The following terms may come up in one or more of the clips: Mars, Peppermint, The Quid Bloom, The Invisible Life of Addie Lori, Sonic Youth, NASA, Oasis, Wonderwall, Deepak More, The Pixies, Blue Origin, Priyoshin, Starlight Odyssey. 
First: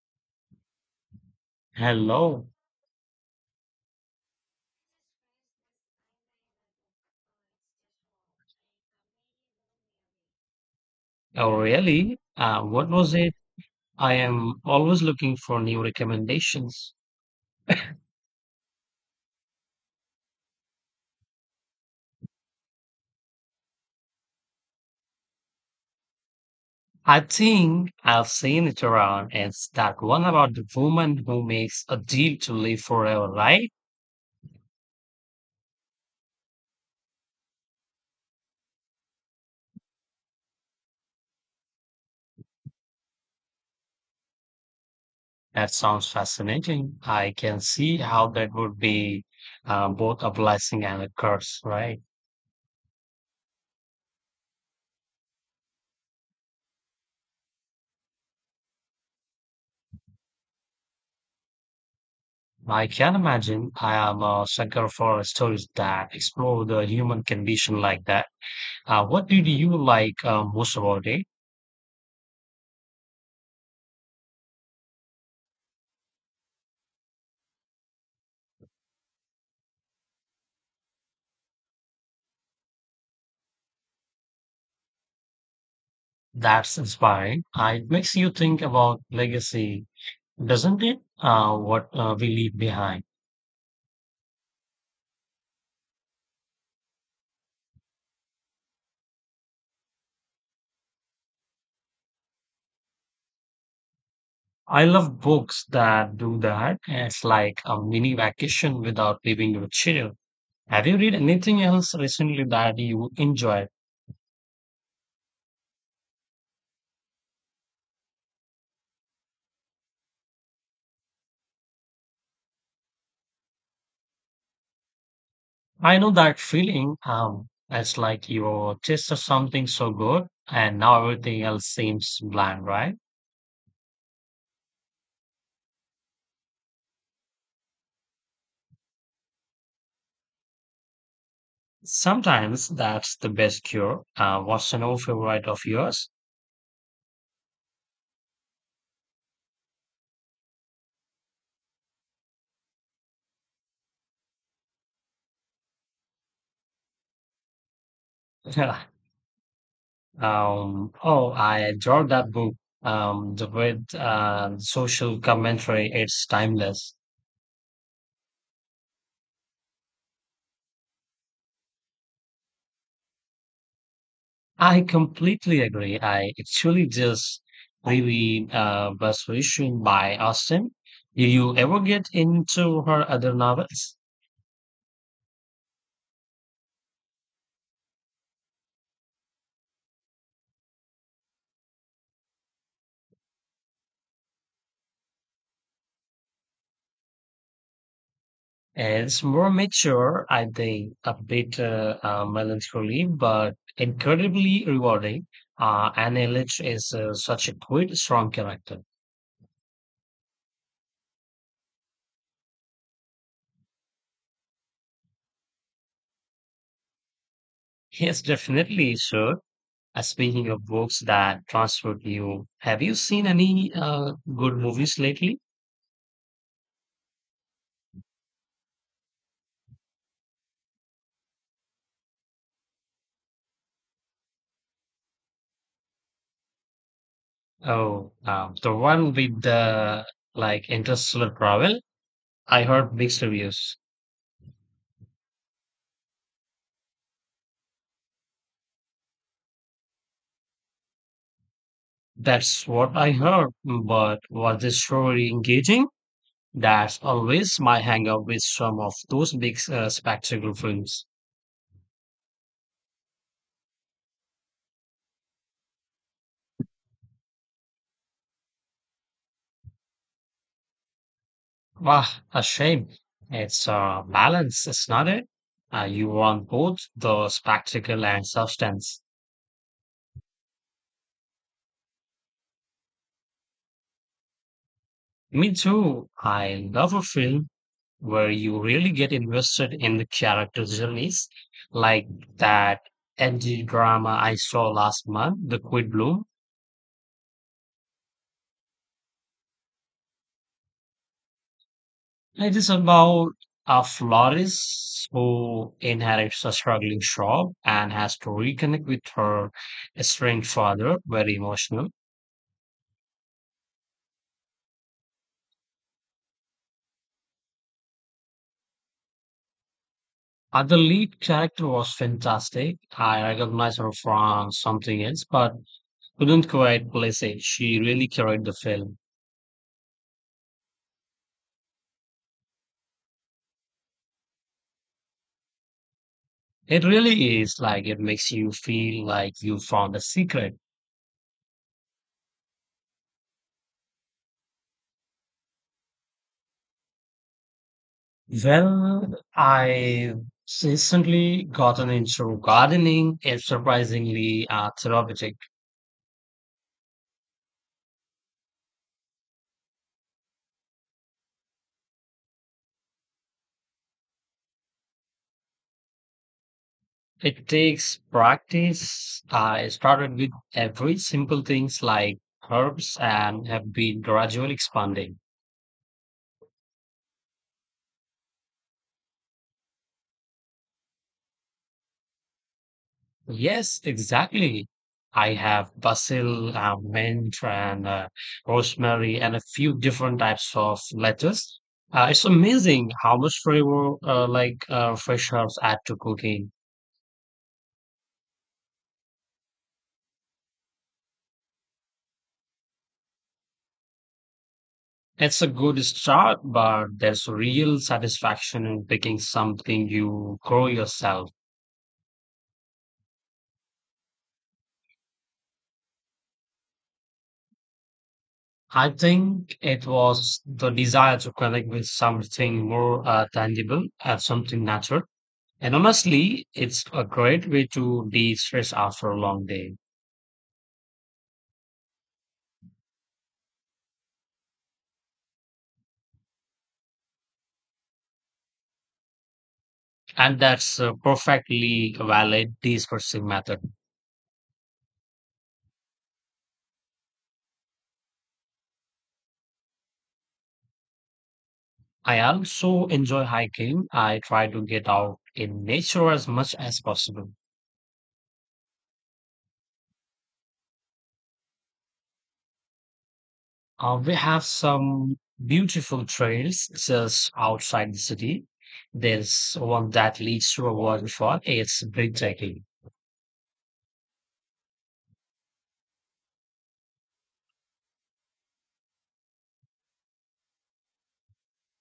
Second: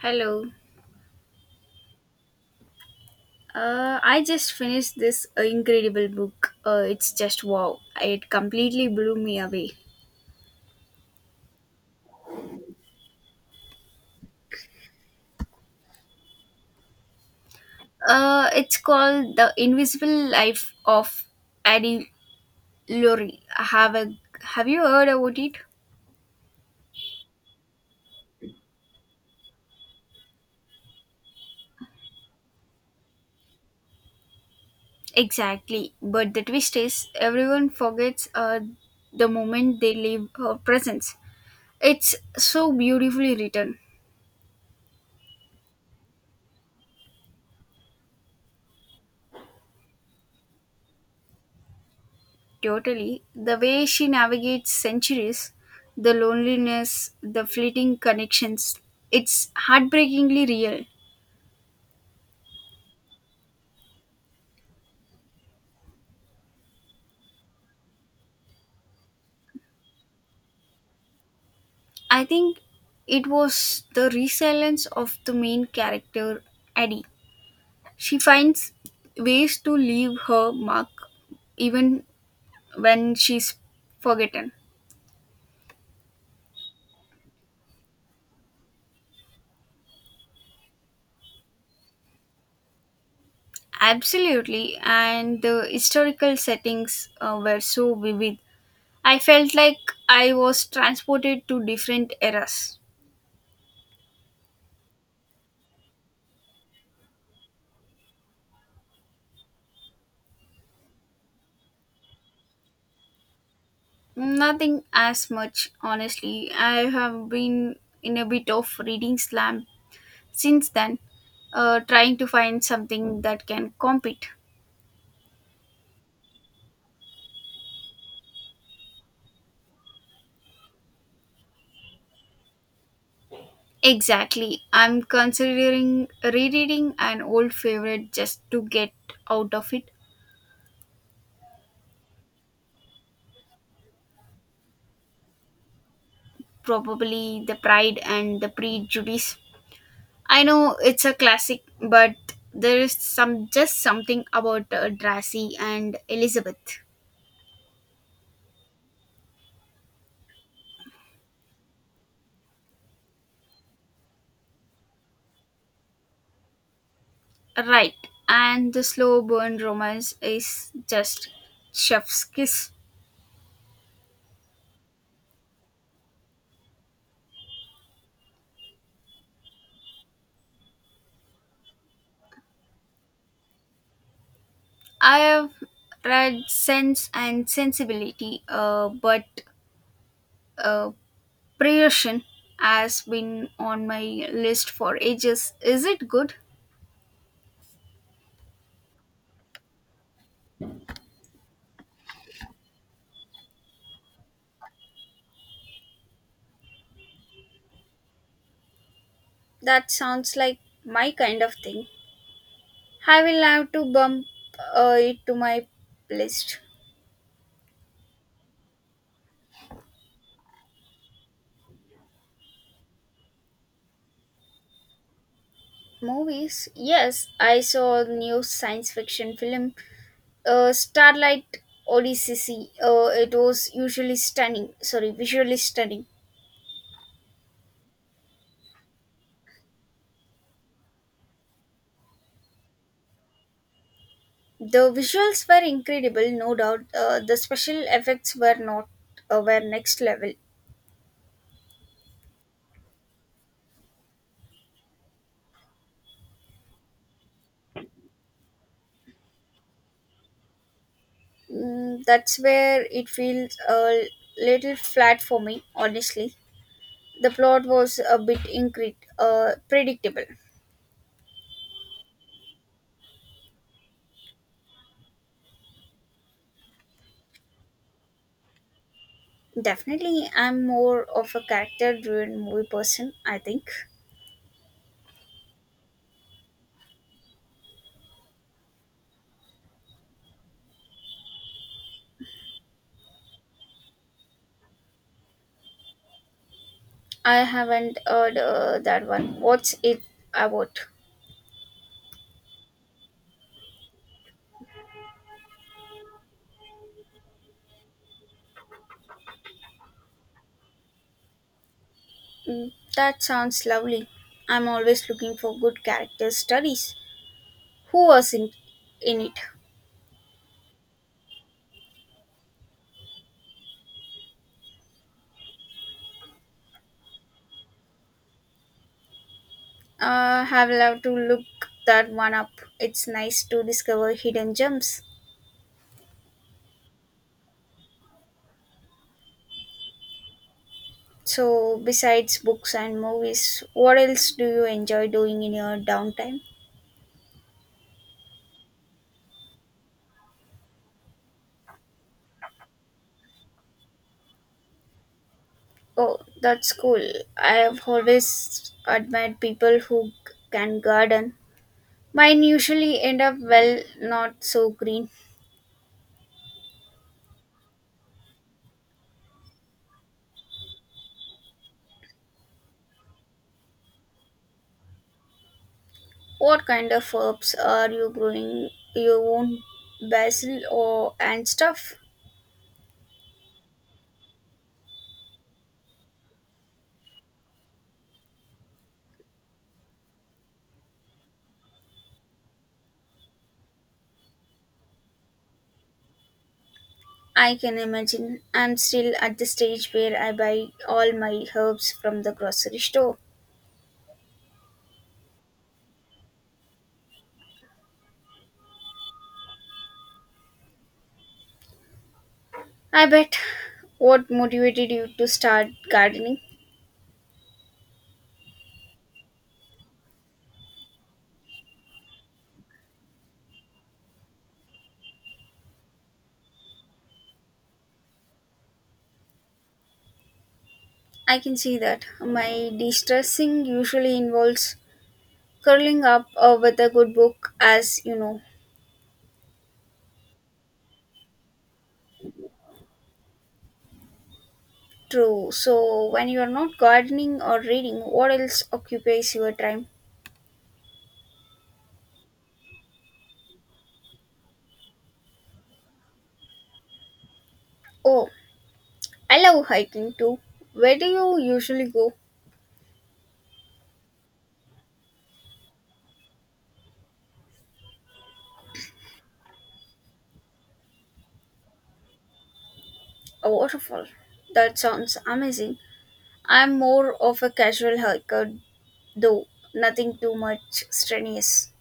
Hello. Hello. I just finished this incredible book. It's just wow. It completely blew me away. Oh, really? What was it? I am always looking for new recommendations. It's called The Invisible Life of Addie Lori. Have you heard about it? I think I've seen it around. It's that one about the woman who makes a deal to live forever, right? Exactly. But the twist is, everyone forgets the moment they leave her presence. It's so beautifully written. That sounds fascinating. I can see how that would be both a blessing and a curse, right? Totally. The way she navigates centuries, the loneliness, the fleeting connections, it's heartbreakingly real. I can imagine. I am a sucker for stories that explore the human condition like that. What did you like most about it? I think it was the resilience of the main character, Addie. She finds ways to leave her mark even when she's forgotten. That's inspiring. It makes you think about legacy, doesn't it? What we leave behind. Absolutely, and the historical settings were so vivid. I felt like I was transported to different eras. I love books that do that. It's like a mini vacation without leaving your chair. Have you read anything else recently that you enjoyed? Nothing as much, honestly. I have been in a bit of reading slump since then, trying to find something that can compete. I know that feeling. It's like you tasted something so good, and now everything else seems bland, right? Exactly. I'm considering rereading an old favorite just to get out of it. Sometimes that's the best cure. What's an old favorite of yours? Probably The Pride and the Prejudice. I know it's a classic, but there is some just something about Darcy and Elizabeth. Oh, I adored that book. The with social commentary, it's timeless. Right. And the slow burn romance is just chef's kiss. I completely agree. I actually just really was wishing by Austen. Did you ever get into her other novels? I have read Sense and Sensibility, but uh, Priyoshin has been on my list for ages. Is it good? It's more mature, I think, a bit melancholy, but incredibly rewarding. Anne Ellis is such a good, strong character. That sounds like my kind of thing. I will have to bump it to my list. Yes, definitely, sure. Speaking of books that transport you, have you seen any good movies lately? Movies? Yes, I saw a new science fiction film, Starlight Odyssey. It was usually stunning. Sorry, visually stunning. Oh, the one with the like interstellar travel. I heard mixed reviews. The visuals were incredible, no doubt. The special effects were not were next level. That's what I heard, but was the story engaging? That's always my hang-up with some of those big spectacle films. Mm, that's where it feels a little flat for me, honestly. The plot was a bit predictable. Wow, a shame. It's a balance, it's not it? You want both the spectacle and substance. Definitely, I'm more of a character-driven movie person, I think. Me too. I love a film where you really get invested in the character's journeys, like that edgy drama I saw last month, The Quid Bloom. I haven't heard that one. What's it about? It is about a florist who inherits a struggling shop and has to reconnect with her estranged father, very emotional. Mm, that sounds lovely. I'm always looking for good character studies. Who was in it? The lead character was fantastic. I recognized her from something else, but couldn't quite place it. She really carried the film. Have love to look that one up. It's nice to discover hidden gems. It really is like it makes you feel like you found a secret. So, besides books and movies, what else do you enjoy doing in your downtime? Well, I've recently gotten into gardening. It's surprisingly therapeutic. Oh, that's cool. I have always admired people who can garden. Mine usually end up well, not so green. It takes practice. I started with every simple things like herbs and have been gradually expanding. What kind of herbs are you growing? Your own basil or and stuff? Yes, exactly. I have basil, mint, and rosemary, and a few different types of lettuce. It's amazing how much flavor fresh herbs add to cooking. I can imagine. I'm still at the stage where I buy all my herbs from the grocery store. It's a good start, but there's real satisfaction in picking something you grow yourself. I bet. What motivated you to start gardening? I think it was the desire to connect with something more tangible and something natural. And honestly, it's a great way to de-stress after a long day. I can see that. My de-stressing usually involves curling up with a good book, as you know. And that's a perfectly valid de-stressing method. True. So when you are not gardening or reading, what else occupies your time? I also enjoy hiking. I try to get out in nature as much as possible. Oh, I love hiking too. Where do you usually go? We have some beautiful trails just outside the city. There's one that leads to a waterfall. It's breathtaking. A waterfall. That sounds amazing. I'm more of a casual hiker though, nothing too much strenuous.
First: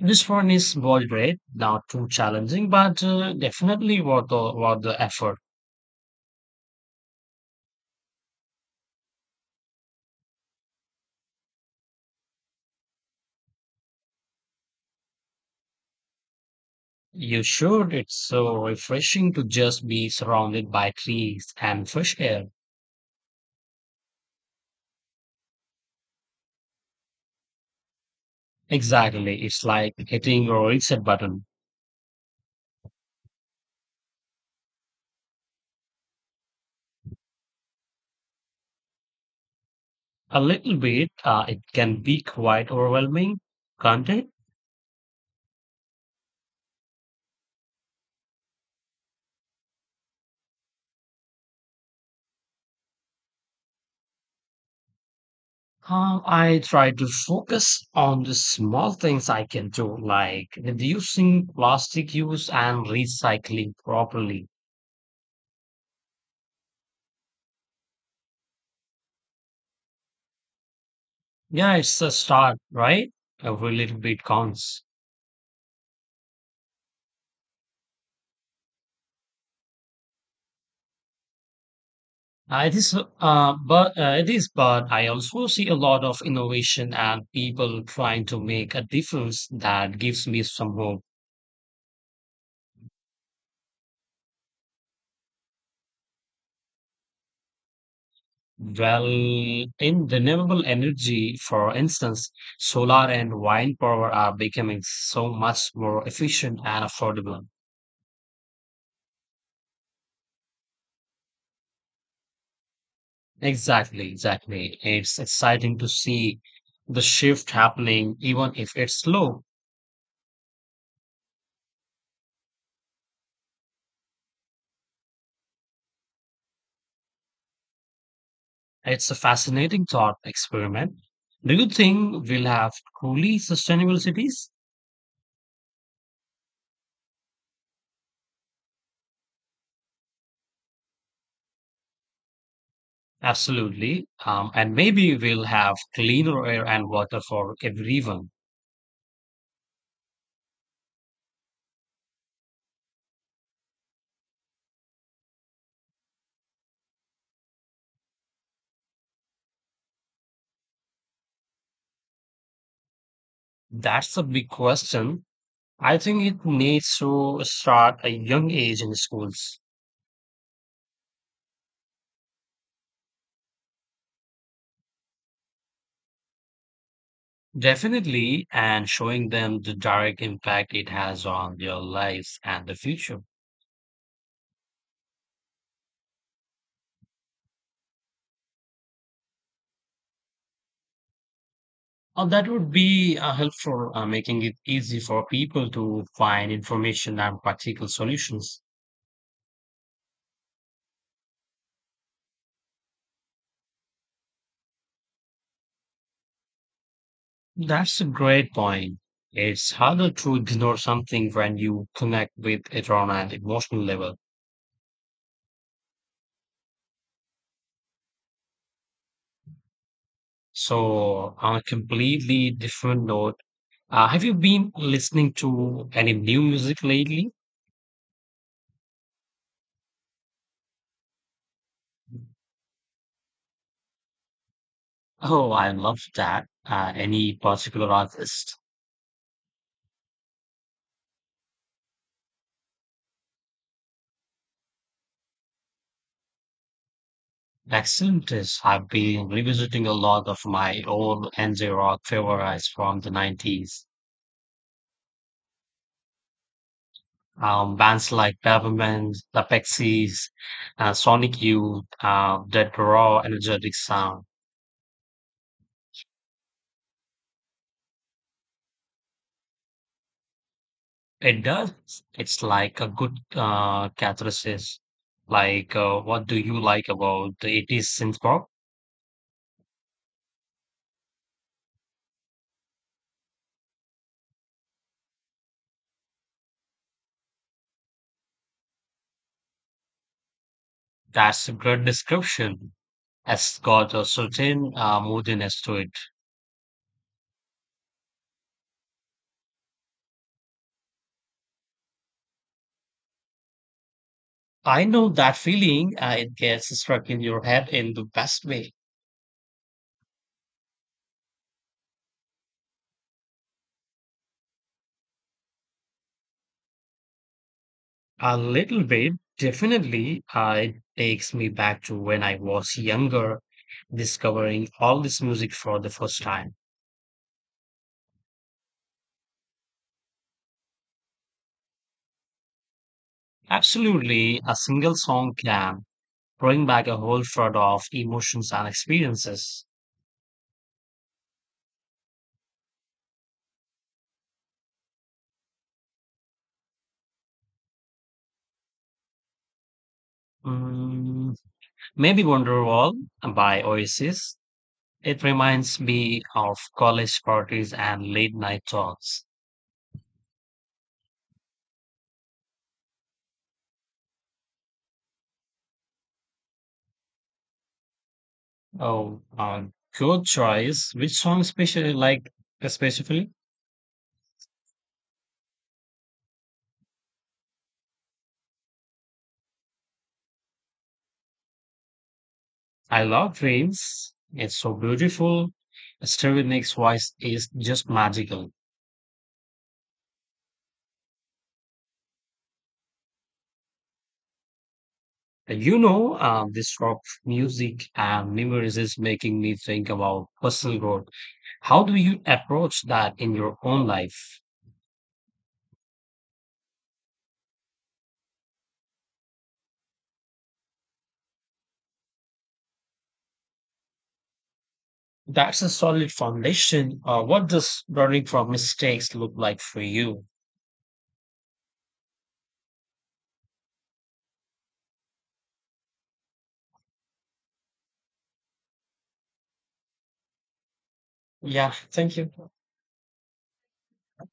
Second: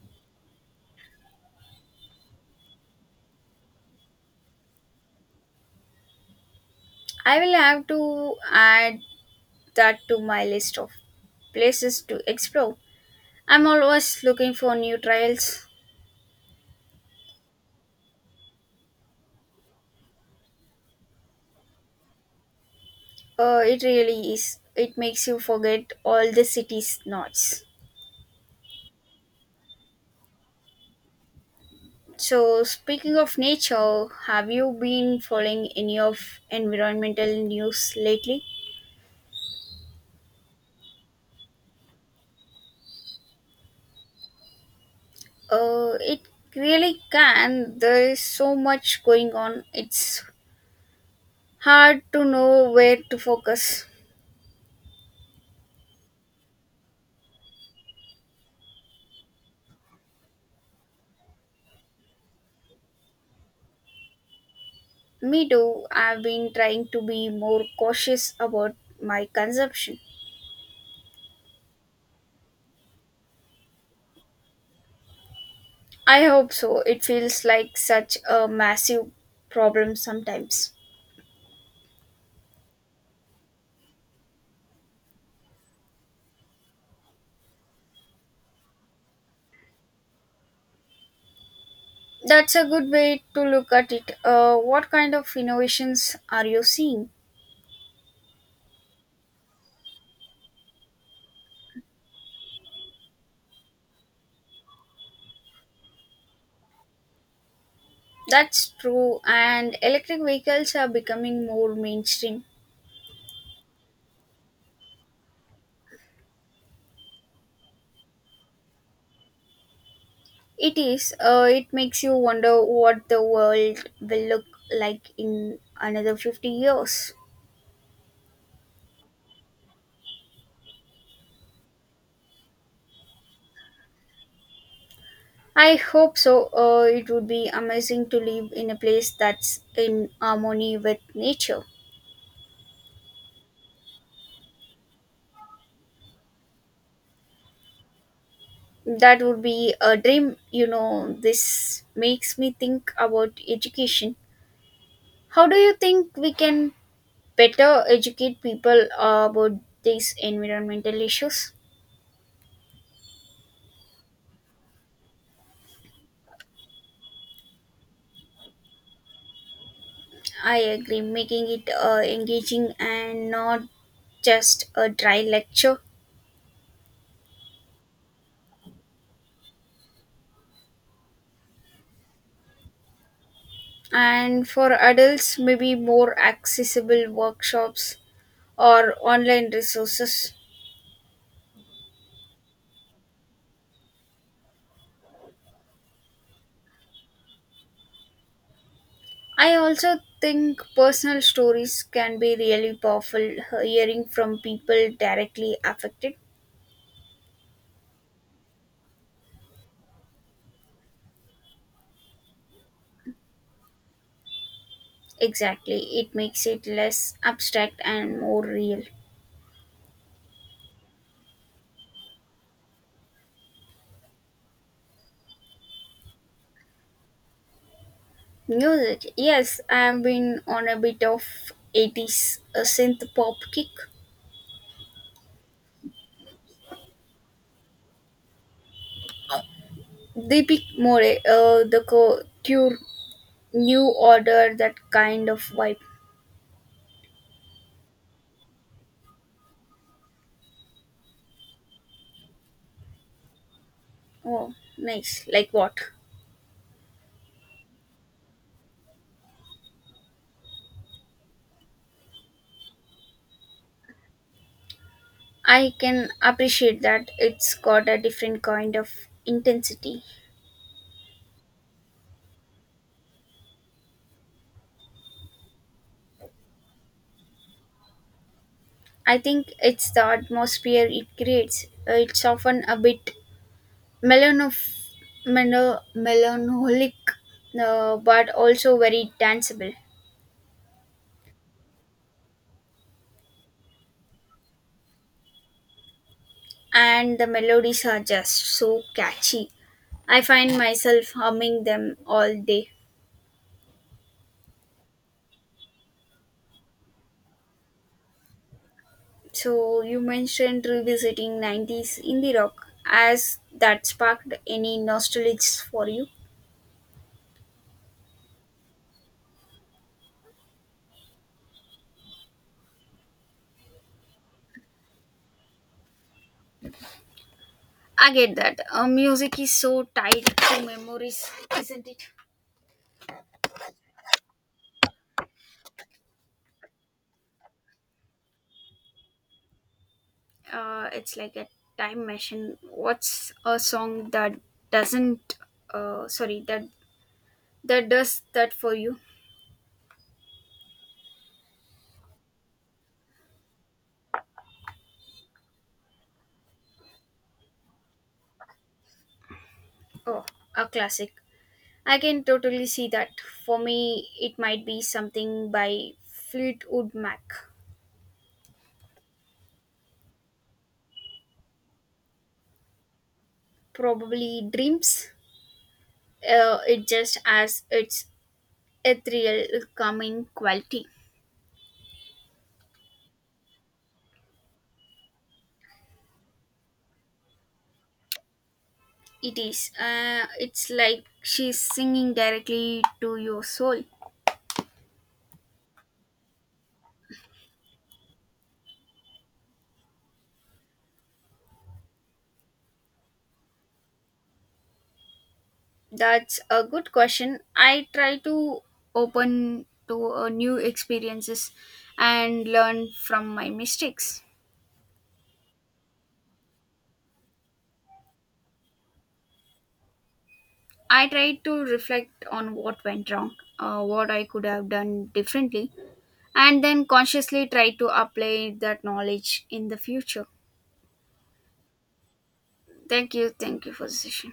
This one is moderate, not too challenging, but definitely worth worth the effort. I will have to add that to my list of places to explore. I'm always looking for new trails. You should. It's so refreshing to just be surrounded by trees and fresh air. It really is. It makes you forget all the city's noise. Exactly. It's like hitting a reset button. So, speaking of nature, have you been following any of environmental news lately? A little bit, it can be quite overwhelming, can't it? It really can. There is so much going on. It's hard to know where to focus. I try to focus on the small things I can do, like reducing plastic use and recycling properly. Me too. I've been trying to be more cautious about my consumption. Yeah, it's a start, right? Every little bit counts. I hope so. It feels like such a massive problem sometimes. It is, but I also see a lot of innovation and people trying to make a difference that gives me some hope. That's a good way to look at it. What kind of innovations are you seeing? Well, in renewable energy, for instance, solar and wind power are becoming so much more efficient and affordable. That's true, and electric vehicles are becoming more mainstream. Exactly. It's exciting to see the shift happening, even if it's slow. It is. It makes you wonder what the world will look like in another 50 years. It's a fascinating thought experiment. Do you think we'll have truly sustainable cities? I hope so. It would be amazing to live in a place that's in harmony with nature. Absolutely. And maybe we'll have cleaner air and water for everyone. That would be a dream, you know. This makes me think about education. How do you think we can better educate people about these environmental issues? That's a big question. I think it needs to start a young age in schools. I agree, making it engaging and not just a dry lecture. Definitely, and showing them the direct impact it has on their lives and the future. And for adults, maybe more accessible workshops or online resources. That would be helpful, making it easy for people to find information and practical solutions. I also think personal stories can be really powerful, hearing from people directly affected. That's a great point. It's harder to ignore something when you connect with it on an emotional level. Exactly, it makes it less abstract and more real. So, on a completely different note, have you been listening to any new music lately? Music, yes, I've been on a bit of 80s synth pop kick. Oh, I love that. Any particular artist? Deepak More, cure, new order, that kind of vibe. Excellent. Is I've been revisiting a lot of my old NJ rock favorites from the 90s. Oh, nice. Like what? Bands like Peppermint, The Pixies, Sonic Youth, that raw, energetic sound. I can appreciate that, it's got a different kind of intensity. It does. It's like a good catharsis. Like, what do you like about the 80s synth pop? I think it's the atmosphere it creates. It's often a bit melanof- melancholic, but also very danceable. That's a great description. Has got a certain moodiness to it. And the melodies are just so catchy. I find myself humming them all day. I know that feeling. It gets stuck in your head in the best way. So you mentioned revisiting 90s indie rock. Has that sparked any nostalgics for you? A little bit, definitely. It takes me back to when I was younger, discovering all this music for the first time. I get that. Music is so tied to memories, isn't it? Absolutely, a single song can bring back a whole flood of emotions and experiences. It's like a time machine. What's a song that doesn't, sorry, that that does that for you? Mm, maybe Wonderwall by Oasis. It reminds me of college parties and late night talks. Oh, a classic. I can totally see that. For me, it might be something by Fleetwood Mac. Oh, good choice. Which song especially specifically? Probably Dreams. It just, as it's ethereal coming quality. I love trains. It's so beautiful. Stereo voice is just magical. It is, it's like she's singing directly to your soul. And you know, this rock music and memories is making me think about personal growth. How do you approach that in your own life? That's a good question. I try to open to new experiences and learn from my mistakes. That's a solid foundation. What does learning from mistakes look like for you? I try to reflect on what went wrong, what I could have done differently, and then consciously try to apply that knowledge in the future. Yeah, thank you. Thank you for the session.